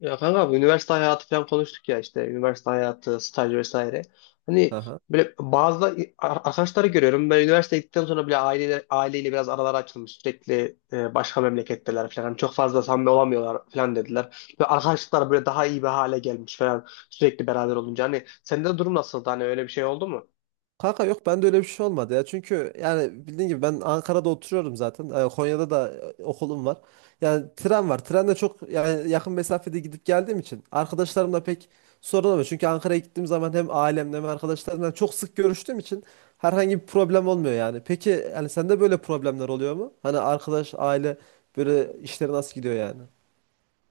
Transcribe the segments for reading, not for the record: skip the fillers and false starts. Ya kanka, bu üniversite hayatı falan konuştuk ya, işte üniversite hayatı, staj vesaire. Hani Aha. böyle bazı arkadaşları görüyorum. Ben üniversiteye gittikten sonra bile aileyle, biraz aralar açılmış. Sürekli, başka memleketteler falan. Hani çok fazla samimi olamıyorlar falan dediler. Ve arkadaşlıklar böyle daha iyi bir hale gelmiş falan, sürekli beraber olunca. Hani sende de durum nasıldı? Hani öyle bir şey oldu mu? Kanka yok bende öyle bir şey olmadı ya. Çünkü yani bildiğin gibi ben Ankara'da oturuyorum zaten. Konya'da da okulum var. Yani tren var. Trenle çok yani yakın mesafede gidip geldiğim için arkadaşlarımla pek sorun olmuyor. Çünkü Ankara'ya gittiğim zaman hem ailemle hem arkadaşlarımla çok sık görüştüğüm için herhangi bir problem olmuyor yani. Peki yani sende böyle problemler oluyor mu? Hani arkadaş, aile böyle işleri nasıl gidiyor yani?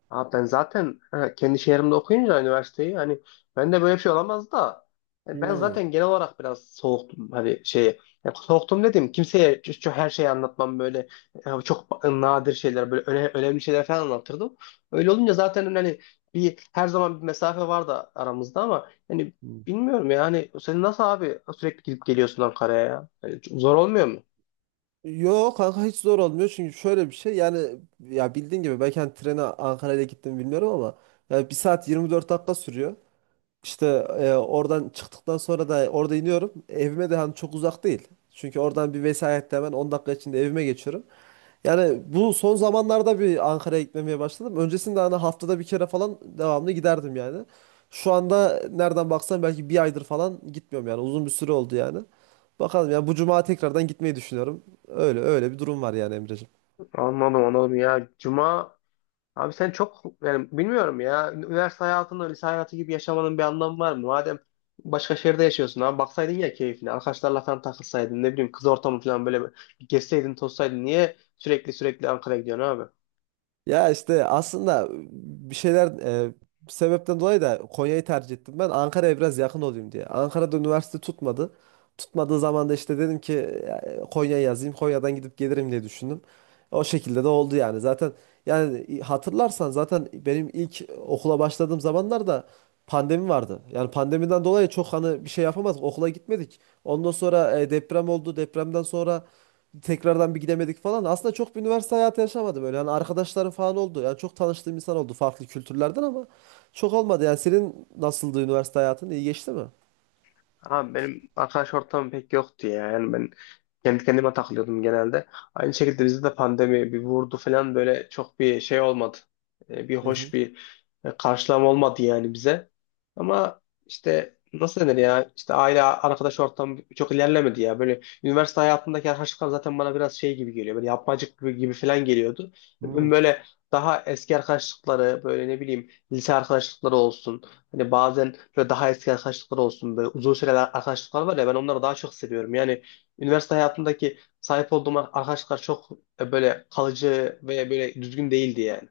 Abi, ben zaten kendi şehrimde okuyunca üniversiteyi, hani ben de böyle bir şey olamaz da, yani ben zaten genel olarak biraz soğuktum, hani şeye. Ya soğuktum dedim, kimseye çok, çok her şeyi anlatmam böyle. Çok nadir şeyler, böyle önemli şeyler falan anlatırdım. Öyle olunca zaten, hani bir, her zaman bir mesafe vardı aramızda, ama hani Hmm. bilmiyorum. Yani sen nasıl abi, sürekli gidip geliyorsun Ankara'ya ya? Yani zor olmuyor mu? Yo, kanka hiç zor olmuyor çünkü şöyle bir şey yani ya bildiğin gibi belki hani trene Ankara'ya gittim bilmiyorum ama ya 1 saat 24 dakika sürüyor. İşte oradan çıktıktan sonra da orada iniyorum. Evime de hani çok uzak değil. Çünkü oradan bir vesayette hemen 10 dakika içinde evime geçiyorum. Yani bu son zamanlarda bir Ankara'ya gitmemeye başladım. Öncesinde hani haftada bir kere falan devamlı giderdim yani. Şu anda nereden baksan belki bir aydır falan gitmiyorum yani. Uzun bir süre oldu yani. Bakalım yani bu cuma tekrardan gitmeyi düşünüyorum. Öyle öyle bir durum var yani Emreciğim. Anladım anladım ya. Cuma. Abi sen çok, yani bilmiyorum ya. Üniversite hayatında lise hayatı gibi yaşamanın bir anlamı var mı? Madem başka şehirde yaşıyorsun abi, baksaydın ya keyfine. Arkadaşlarla falan takılsaydın, ne bileyim kız ortamı falan, böyle bir gezseydin tozsaydın. Niye sürekli sürekli Ankara'ya gidiyorsun abi? Ya işte aslında bir şeyler bir sebepten dolayı da Konya'yı tercih ettim ben. Ankara'ya biraz yakın olayım diye. Ankara'da üniversite tutmadı. Tutmadığı zaman da işte dedim ki Konya'ya yazayım. Konya'dan gidip gelirim diye düşündüm. O şekilde de oldu yani. Zaten yani hatırlarsan zaten benim ilk okula başladığım zamanlarda pandemi vardı. Yani pandemiden dolayı çok hani bir şey yapamadık. Okula gitmedik. Ondan sonra deprem oldu. Depremden sonra tekrardan bir gidemedik falan. Aslında çok bir üniversite hayatı yaşamadım öyle. Yani arkadaşlarım falan oldu. Yani çok tanıştığım insan oldu farklı kültürlerden ama çok olmadı. Yani senin nasıldı üniversite hayatın? İyi geçti mi? Abi, benim arkadaş ortamım pek yoktu ya. Yani ben kendi kendime takılıyordum genelde. Aynı şekilde bizde de pandemi bir vurdu falan, böyle çok bir şey olmadı. Bir Hı hı. hoş bir karşılama olmadı yani bize. Ama işte nasıl denir ya, işte aile arkadaş ortamı çok ilerlemedi ya. Böyle üniversite hayatındaki arkadaşlıklar zaten bana biraz şey gibi geliyor. Böyle yapmacık gibi falan geliyordu. Hmm. Ben böyle daha eski arkadaşlıkları, böyle ne bileyim lise arkadaşlıkları olsun. Hani bazen böyle daha eski arkadaşlıklar olsun, böyle uzun süreler arkadaşlıklar var ya, ben onları daha çok seviyorum. Yani üniversite hayatındaki sahip olduğum arkadaşlar çok böyle kalıcı ve böyle düzgün değildi yani.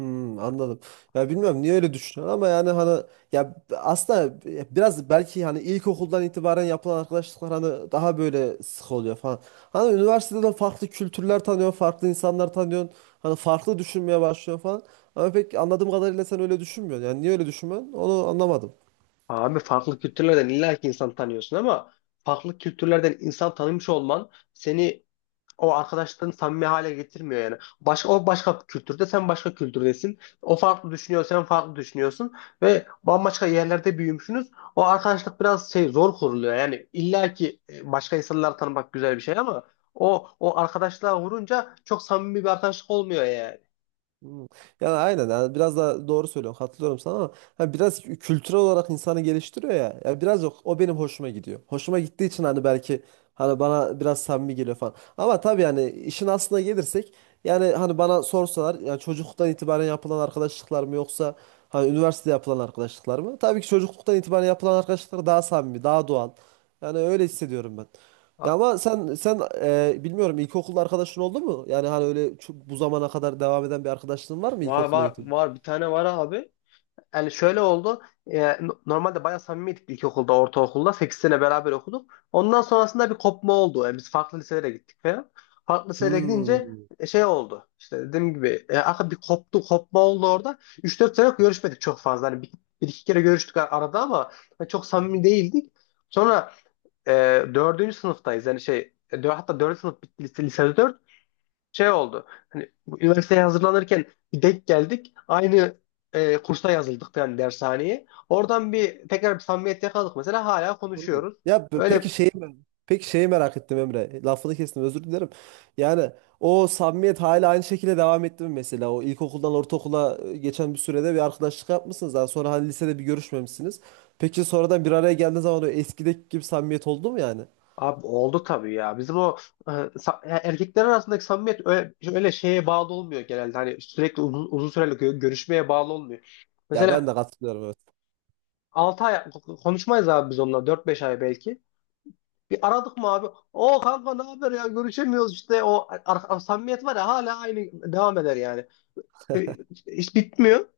Hmm, anladım. Ya bilmiyorum niye öyle düşünüyorum ama yani hani ya aslında biraz belki hani ilkokuldan itibaren yapılan arkadaşlıklar hani daha böyle sık oluyor falan. Hani üniversitede de farklı kültürler tanıyorsun, farklı insanlar tanıyorsun. Hani farklı düşünmeye başlıyorsun falan. Ama pek anladığım kadarıyla sen öyle düşünmüyorsun. Yani niye öyle düşünmüyorsun? Onu anlamadım. Abi, farklı kültürlerden illa ki insan tanıyorsun ama farklı kültürlerden insan tanımış olman seni, o arkadaşlığını samimi hale getirmiyor yani. O başka bir kültürde, sen başka kültürdesin. O farklı düşünüyor, sen farklı düşünüyorsun. Ve bambaşka yerlerde büyümüşsünüz. O arkadaşlık biraz şey, zor kuruluyor. Yani illa ki başka insanları tanımak güzel bir şey ama o arkadaşlığa vurunca çok samimi bir arkadaşlık olmuyor yani. Hmm. Yani aynen yani biraz daha doğru söylüyorsun katılıyorum sana ama hani biraz kültürel olarak insanı geliştiriyor ya. Ya biraz yok o benim hoşuma gidiyor. Hoşuma gittiği için hani belki hani bana biraz samimi geliyor falan. Ama tabii yani işin aslına gelirsek yani hani bana sorsalar yani çocukluktan itibaren yapılan arkadaşlıklar mı yoksa hani üniversitede yapılan arkadaşlıklar mı? Tabii ki çocukluktan itibaren yapılan arkadaşlıklar daha samimi, daha doğal. Yani öyle hissediyorum ben. Ha. Ya ama sen bilmiyorum ilkokul arkadaşın oldu mu? Yani hani öyle çok, bu zamana kadar devam eden bir arkadaşlığın var mı Var var ilkokulda? var, bir tane var abi. Yani şöyle oldu. Normalde bayağı samimiydik ilkokulda, ortaokulda. 8 sene beraber okuduk. Ondan sonrasında bir kopma oldu. Yani biz farklı liselere gittik falan. Farklı liselere gidince Hmm. Şey oldu. İşte dediğim gibi aka bir koptu, kopma oldu orada. 3-4 sene görüşmedik çok fazla. Hani bir iki kere görüştük arada ama hani çok samimi değildik. Sonra e, 4. sınıftayız. Yani şey, hatta 4. sınıf bitti, lise dört, şey oldu. Hani bu üniversiteye hazırlanırken bir denk geldik. Aynı kursa yazıldık, yani dershaneye. Oradan bir tekrar bir samimiyet yakaladık, mesela hala Hmm. konuşuyoruz. Ya Öyle. Peki şeyi merak ettim Emre. Lafını kestim özür dilerim. Yani o samimiyet hala aynı şekilde devam etti mi mesela? O ilkokuldan ortaokula geçen bir sürede bir arkadaşlık yapmışsınız. Daha sonra hani lisede bir görüşmemişsiniz. Peki sonradan bir araya geldiğiniz zaman o eskideki gibi samimiyet oldu mu yani? Abi oldu tabii ya. Bizim o, erkekler arasındaki samimiyet öyle, öyle şeye bağlı olmuyor genelde. Hani sürekli uzun, uzun süreli görüşmeye bağlı olmuyor. Ya ben Mesela de katılıyorum, evet. 6 ay konuşmayız abi biz onunla, 4-5 ay belki. Bir aradık mı abi? O, kanka ne haber ya, görüşemiyoruz işte, o samimiyet var ya, hala aynı devam eder yani. E, Hiç bitmiyor.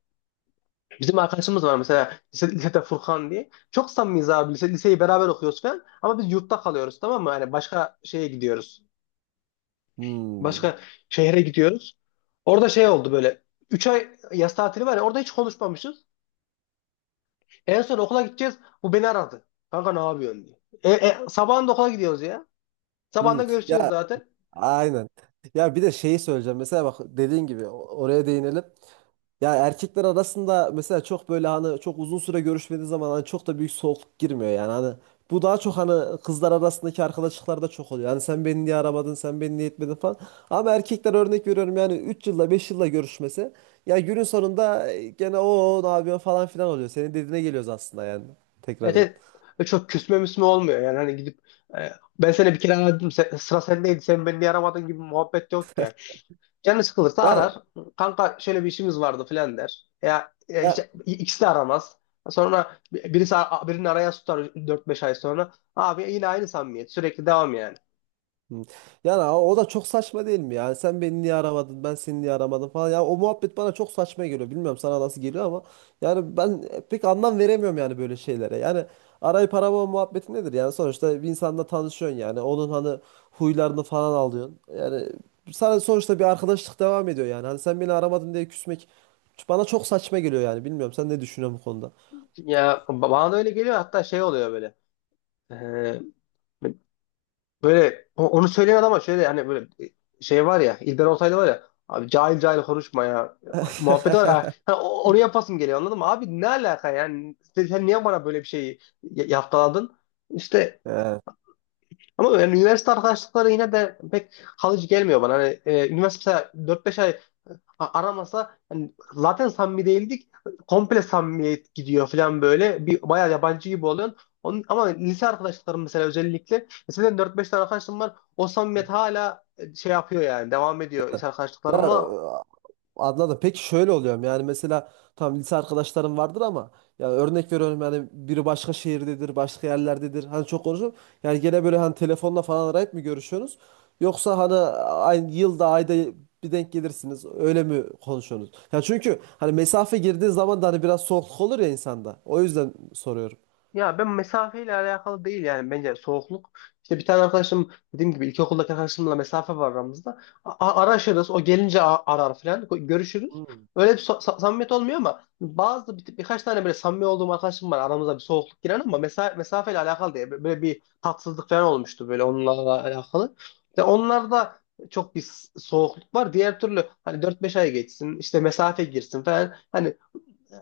Bizim arkadaşımız var mesela, lisede Furkan diye. Çok samimiyiz abi, liseyi beraber okuyoruz falan. Ama biz yurtta kalıyoruz, tamam mı? Yani başka şeye gidiyoruz. Hmm. Başka şehre gidiyoruz. Orada şey oldu böyle. 3 ay yaz tatili var ya, orada hiç konuşmamışız. En son okula gideceğiz. Bu beni aradı. Kanka ne yapıyorsun diye. Sabahında okula gidiyoruz ya. Hmm. Sabahında görüşeceğiz Ya, zaten. aynen. Ya bir de şeyi söyleyeceğim. Mesela bak dediğin gibi oraya değinelim. Ya erkekler arasında mesela çok böyle hani çok uzun süre görüşmediği zaman hani çok da büyük soğukluk girmiyor yani. Hani bu daha çok hani kızlar arasındaki arkadaşlıklarda çok oluyor. Yani sen beni niye aramadın, sen beni niye etmedin falan. Ama erkekler örnek veriyorum yani 3 yılda 5 yılda görüşmesi. Ya günün sonunda gene o ne yapıyorsun falan filan oluyor. Senin dediğine geliyoruz aslında yani Evet, tekrardan. evet. Çok küsme müsme olmuyor yani, hani gidip, e, ben seni bir kere aradım, sıra sendeydi, sen beni niye aramadın gibi muhabbet yok. Canı sıkılırsa Ya, arar. Kanka şöyle bir işimiz vardı filan der. Ya, hiç ya ikisi de aramaz. Sonra birisi, birini arayan tutar 4-5 ay sonra. Abi yine aynı samimiyet. Sürekli devam yani. Hı. Yani o da çok saçma değil mi? Yani sen beni niye aramadın, ben seni niye aramadım falan. Ya o muhabbet bana çok saçma geliyor. Bilmiyorum sana nasıl geliyor ama yani ben pek anlam veremiyorum yani böyle şeylere. Yani arayıp aramama muhabbeti nedir? Yani sonuçta bir insanla tanışıyorsun yani. Onun hani huylarını falan alıyorsun. Yani sana sonuçta bir arkadaşlık devam ediyor yani. Hani sen beni aramadın diye küsmek bana çok saçma geliyor yani. Bilmiyorum sen ne düşünüyorsun bu konuda? Ya bana da öyle geliyor, hatta şey oluyor böyle. Ee, Böyle onu söyleyen, ama şöyle hani böyle şey var ya, İlber Ortaylı var ya, abi cahil cahil konuşma ya, muhabbet var ya. Ha, onu yapasım geliyor, anladın mı? Abi ne alaka yani, sen niye bana böyle bir şeyi yaftaladın? İşte. Evet. Ama yani üniversite arkadaşlıkları yine de pek kalıcı gelmiyor bana. Hani, üniversite mesela 4-5 ay aramasa, hani zaten samimi değildik. Komple samimiyet gidiyor falan böyle. Bir bayağı yabancı gibi oluyorsun. Onun, ama lise arkadaşlıklarım mesela, özellikle. Mesela 4-5 tane arkadaşım var. O samimiyet hala şey yapıyor yani. Devam ediyor lise Ya, arkadaşlıklarımla. anladım. Peki şöyle oluyor mu? Yani mesela tam lise arkadaşlarım vardır ama ya örnek veriyorum yani biri başka şehirdedir, başka yerlerdedir. Hani çok konuşuyorum. Yani gene böyle hani telefonla falan arayıp mı görüşüyorsunuz? Yoksa hani aynı yılda, ayda bir denk gelirsiniz. Öyle mi konuşuyorsunuz? Ya çünkü hani mesafe girdiği zaman da hani biraz soğukluk olur ya insanda. O yüzden soruyorum. Ya ben, mesafeyle alakalı değil yani, bence soğukluk. İşte bir tane arkadaşım, dediğim gibi, ilkokuldaki arkadaşımla mesafe var aramızda. Araşırız, o gelince arar falan, görüşürüz. Hmm. Öyle bir samimiyet olmuyor, ama bazı birkaç tane böyle samimi olduğum arkadaşım var, aramıza bir soğukluk giren ama mesafeyle alakalı diye böyle bir tatsızlık falan olmuştu, böyle onlarla alakalı. İşte onlarda çok bir soğukluk var. Diğer türlü hani 4-5 ay geçsin, işte mesafe girsin falan. Hani,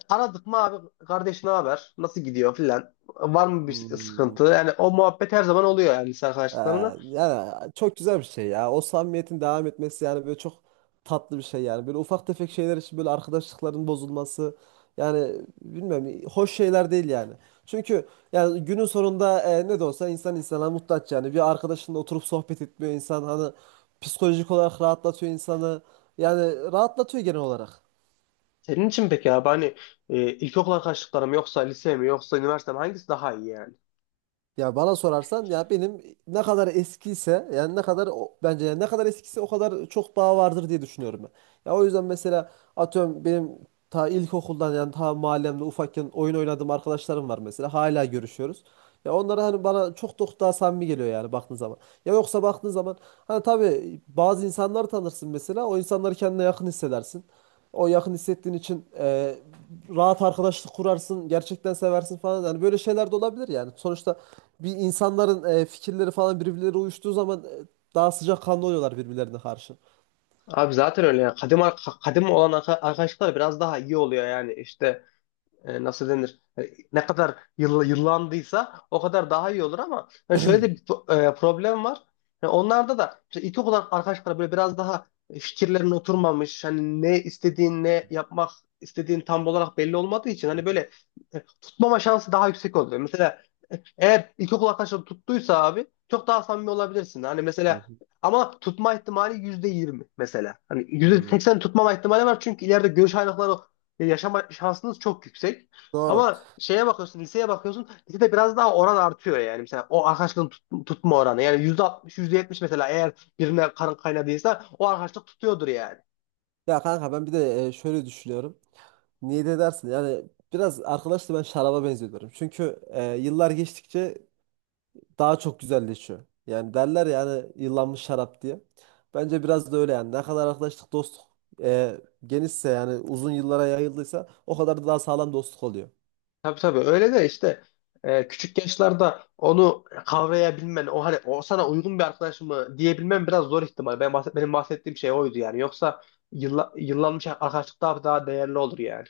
aradık mı abi, kardeş ne haber? Nasıl gidiyor filan? Var mı bir Hmm. sıkıntı? Yani o muhabbet her zaman oluyor yani, lise Ee, arkadaşlıklarında. yani çok güzel bir şey ya. O samimiyetin devam etmesi yani böyle çok tatlı bir şey yani. Böyle ufak tefek şeyler için böyle arkadaşlıkların bozulması yani bilmiyorum hoş şeyler değil yani. Çünkü yani günün sonunda ne de olsa insan insana muhtaç yani. Bir arkadaşınla oturup sohbet etmiyor insan hani psikolojik olarak rahatlatıyor insanı. Yani rahatlatıyor genel olarak. Senin için peki abi, hani ilkokul arkadaşlıkları mı, yoksa lise mi, yoksa üniversite mi, hangisi daha iyi yani? Ya bana sorarsan ya benim ne kadar eskiyse yani ne kadar bence yani ne kadar eskiyse o kadar çok bağ vardır diye düşünüyorum ben. Ya o yüzden mesela atıyorum benim ta ilkokuldan yani ta mahallemde ufakken oyun oynadığım arkadaşlarım var mesela. Hala görüşüyoruz. Ya onlar hani bana çok çok daha samimi geliyor yani baktığın zaman. Ya yoksa baktığın zaman hani tabii bazı insanlar tanırsın mesela. O insanları kendine yakın hissedersin. O yakın hissettiğin için rahat arkadaşlık kurarsın, gerçekten seversin falan. Yani böyle şeyler de olabilir yani. Sonuçta bir insanların fikirleri falan birbirleri uyuştuğu zaman daha sıcakkanlı oluyorlar birbirlerine karşı. Abi zaten öyle yani. Kadim olan arkadaşlıklar biraz daha iyi oluyor yani. İşte, nasıl denir, ne kadar yıllandıysa o kadar daha iyi olur, ama yani şöyle de bir problem var. Yani onlarda da işte ilk arkadaşlar böyle biraz daha, fikirlerin oturmamış, hani ne istediğin, ne yapmak istediğin tam olarak belli olmadığı için hani böyle tutmama şansı daha yüksek oluyor. Mesela eğer ilkokul arkadaşları tuttuysa, abi çok daha samimi olabilirsin. Hani Hı mesela, hı. ama tutma ihtimali %20 mesela. Hani yüzde Hmm. seksen tutmama ihtimali var, çünkü ileride görüş ayrılıkları yaşama şansınız çok yüksek. Doğru. Ama şeye bakıyorsun, liseye bakıyorsun. Lisede biraz daha oran artıyor yani. Mesela o arkadaşlığın tutma oranı. Yani %60, yüzde yetmiş mesela, eğer birine karın kaynadıysa o arkadaşlık tutuyordur yani. Ya kanka ben bir de şöyle düşünüyorum. Niye de dersin? Yani biraz arkadaşla ben şaraba benziyorum. Çünkü yıllar geçtikçe daha çok güzelleşiyor. Yani derler yani yıllanmış şarap diye. Bence biraz da öyle yani. Ne kadar arkadaşlık dostluk e, genişse yani uzun yıllara yayıldıysa o kadar da daha sağlam dostluk oluyor. Tabii tabii, öyle de işte küçük yaşlarda onu kavrayabilmen, o hani o sana uygun bir arkadaş mı diyebilmen biraz zor ihtimal. Benim bahsettiğim şey oydu yani. Yoksa yıllanmış arkadaşlık daha daha değerli olur yani.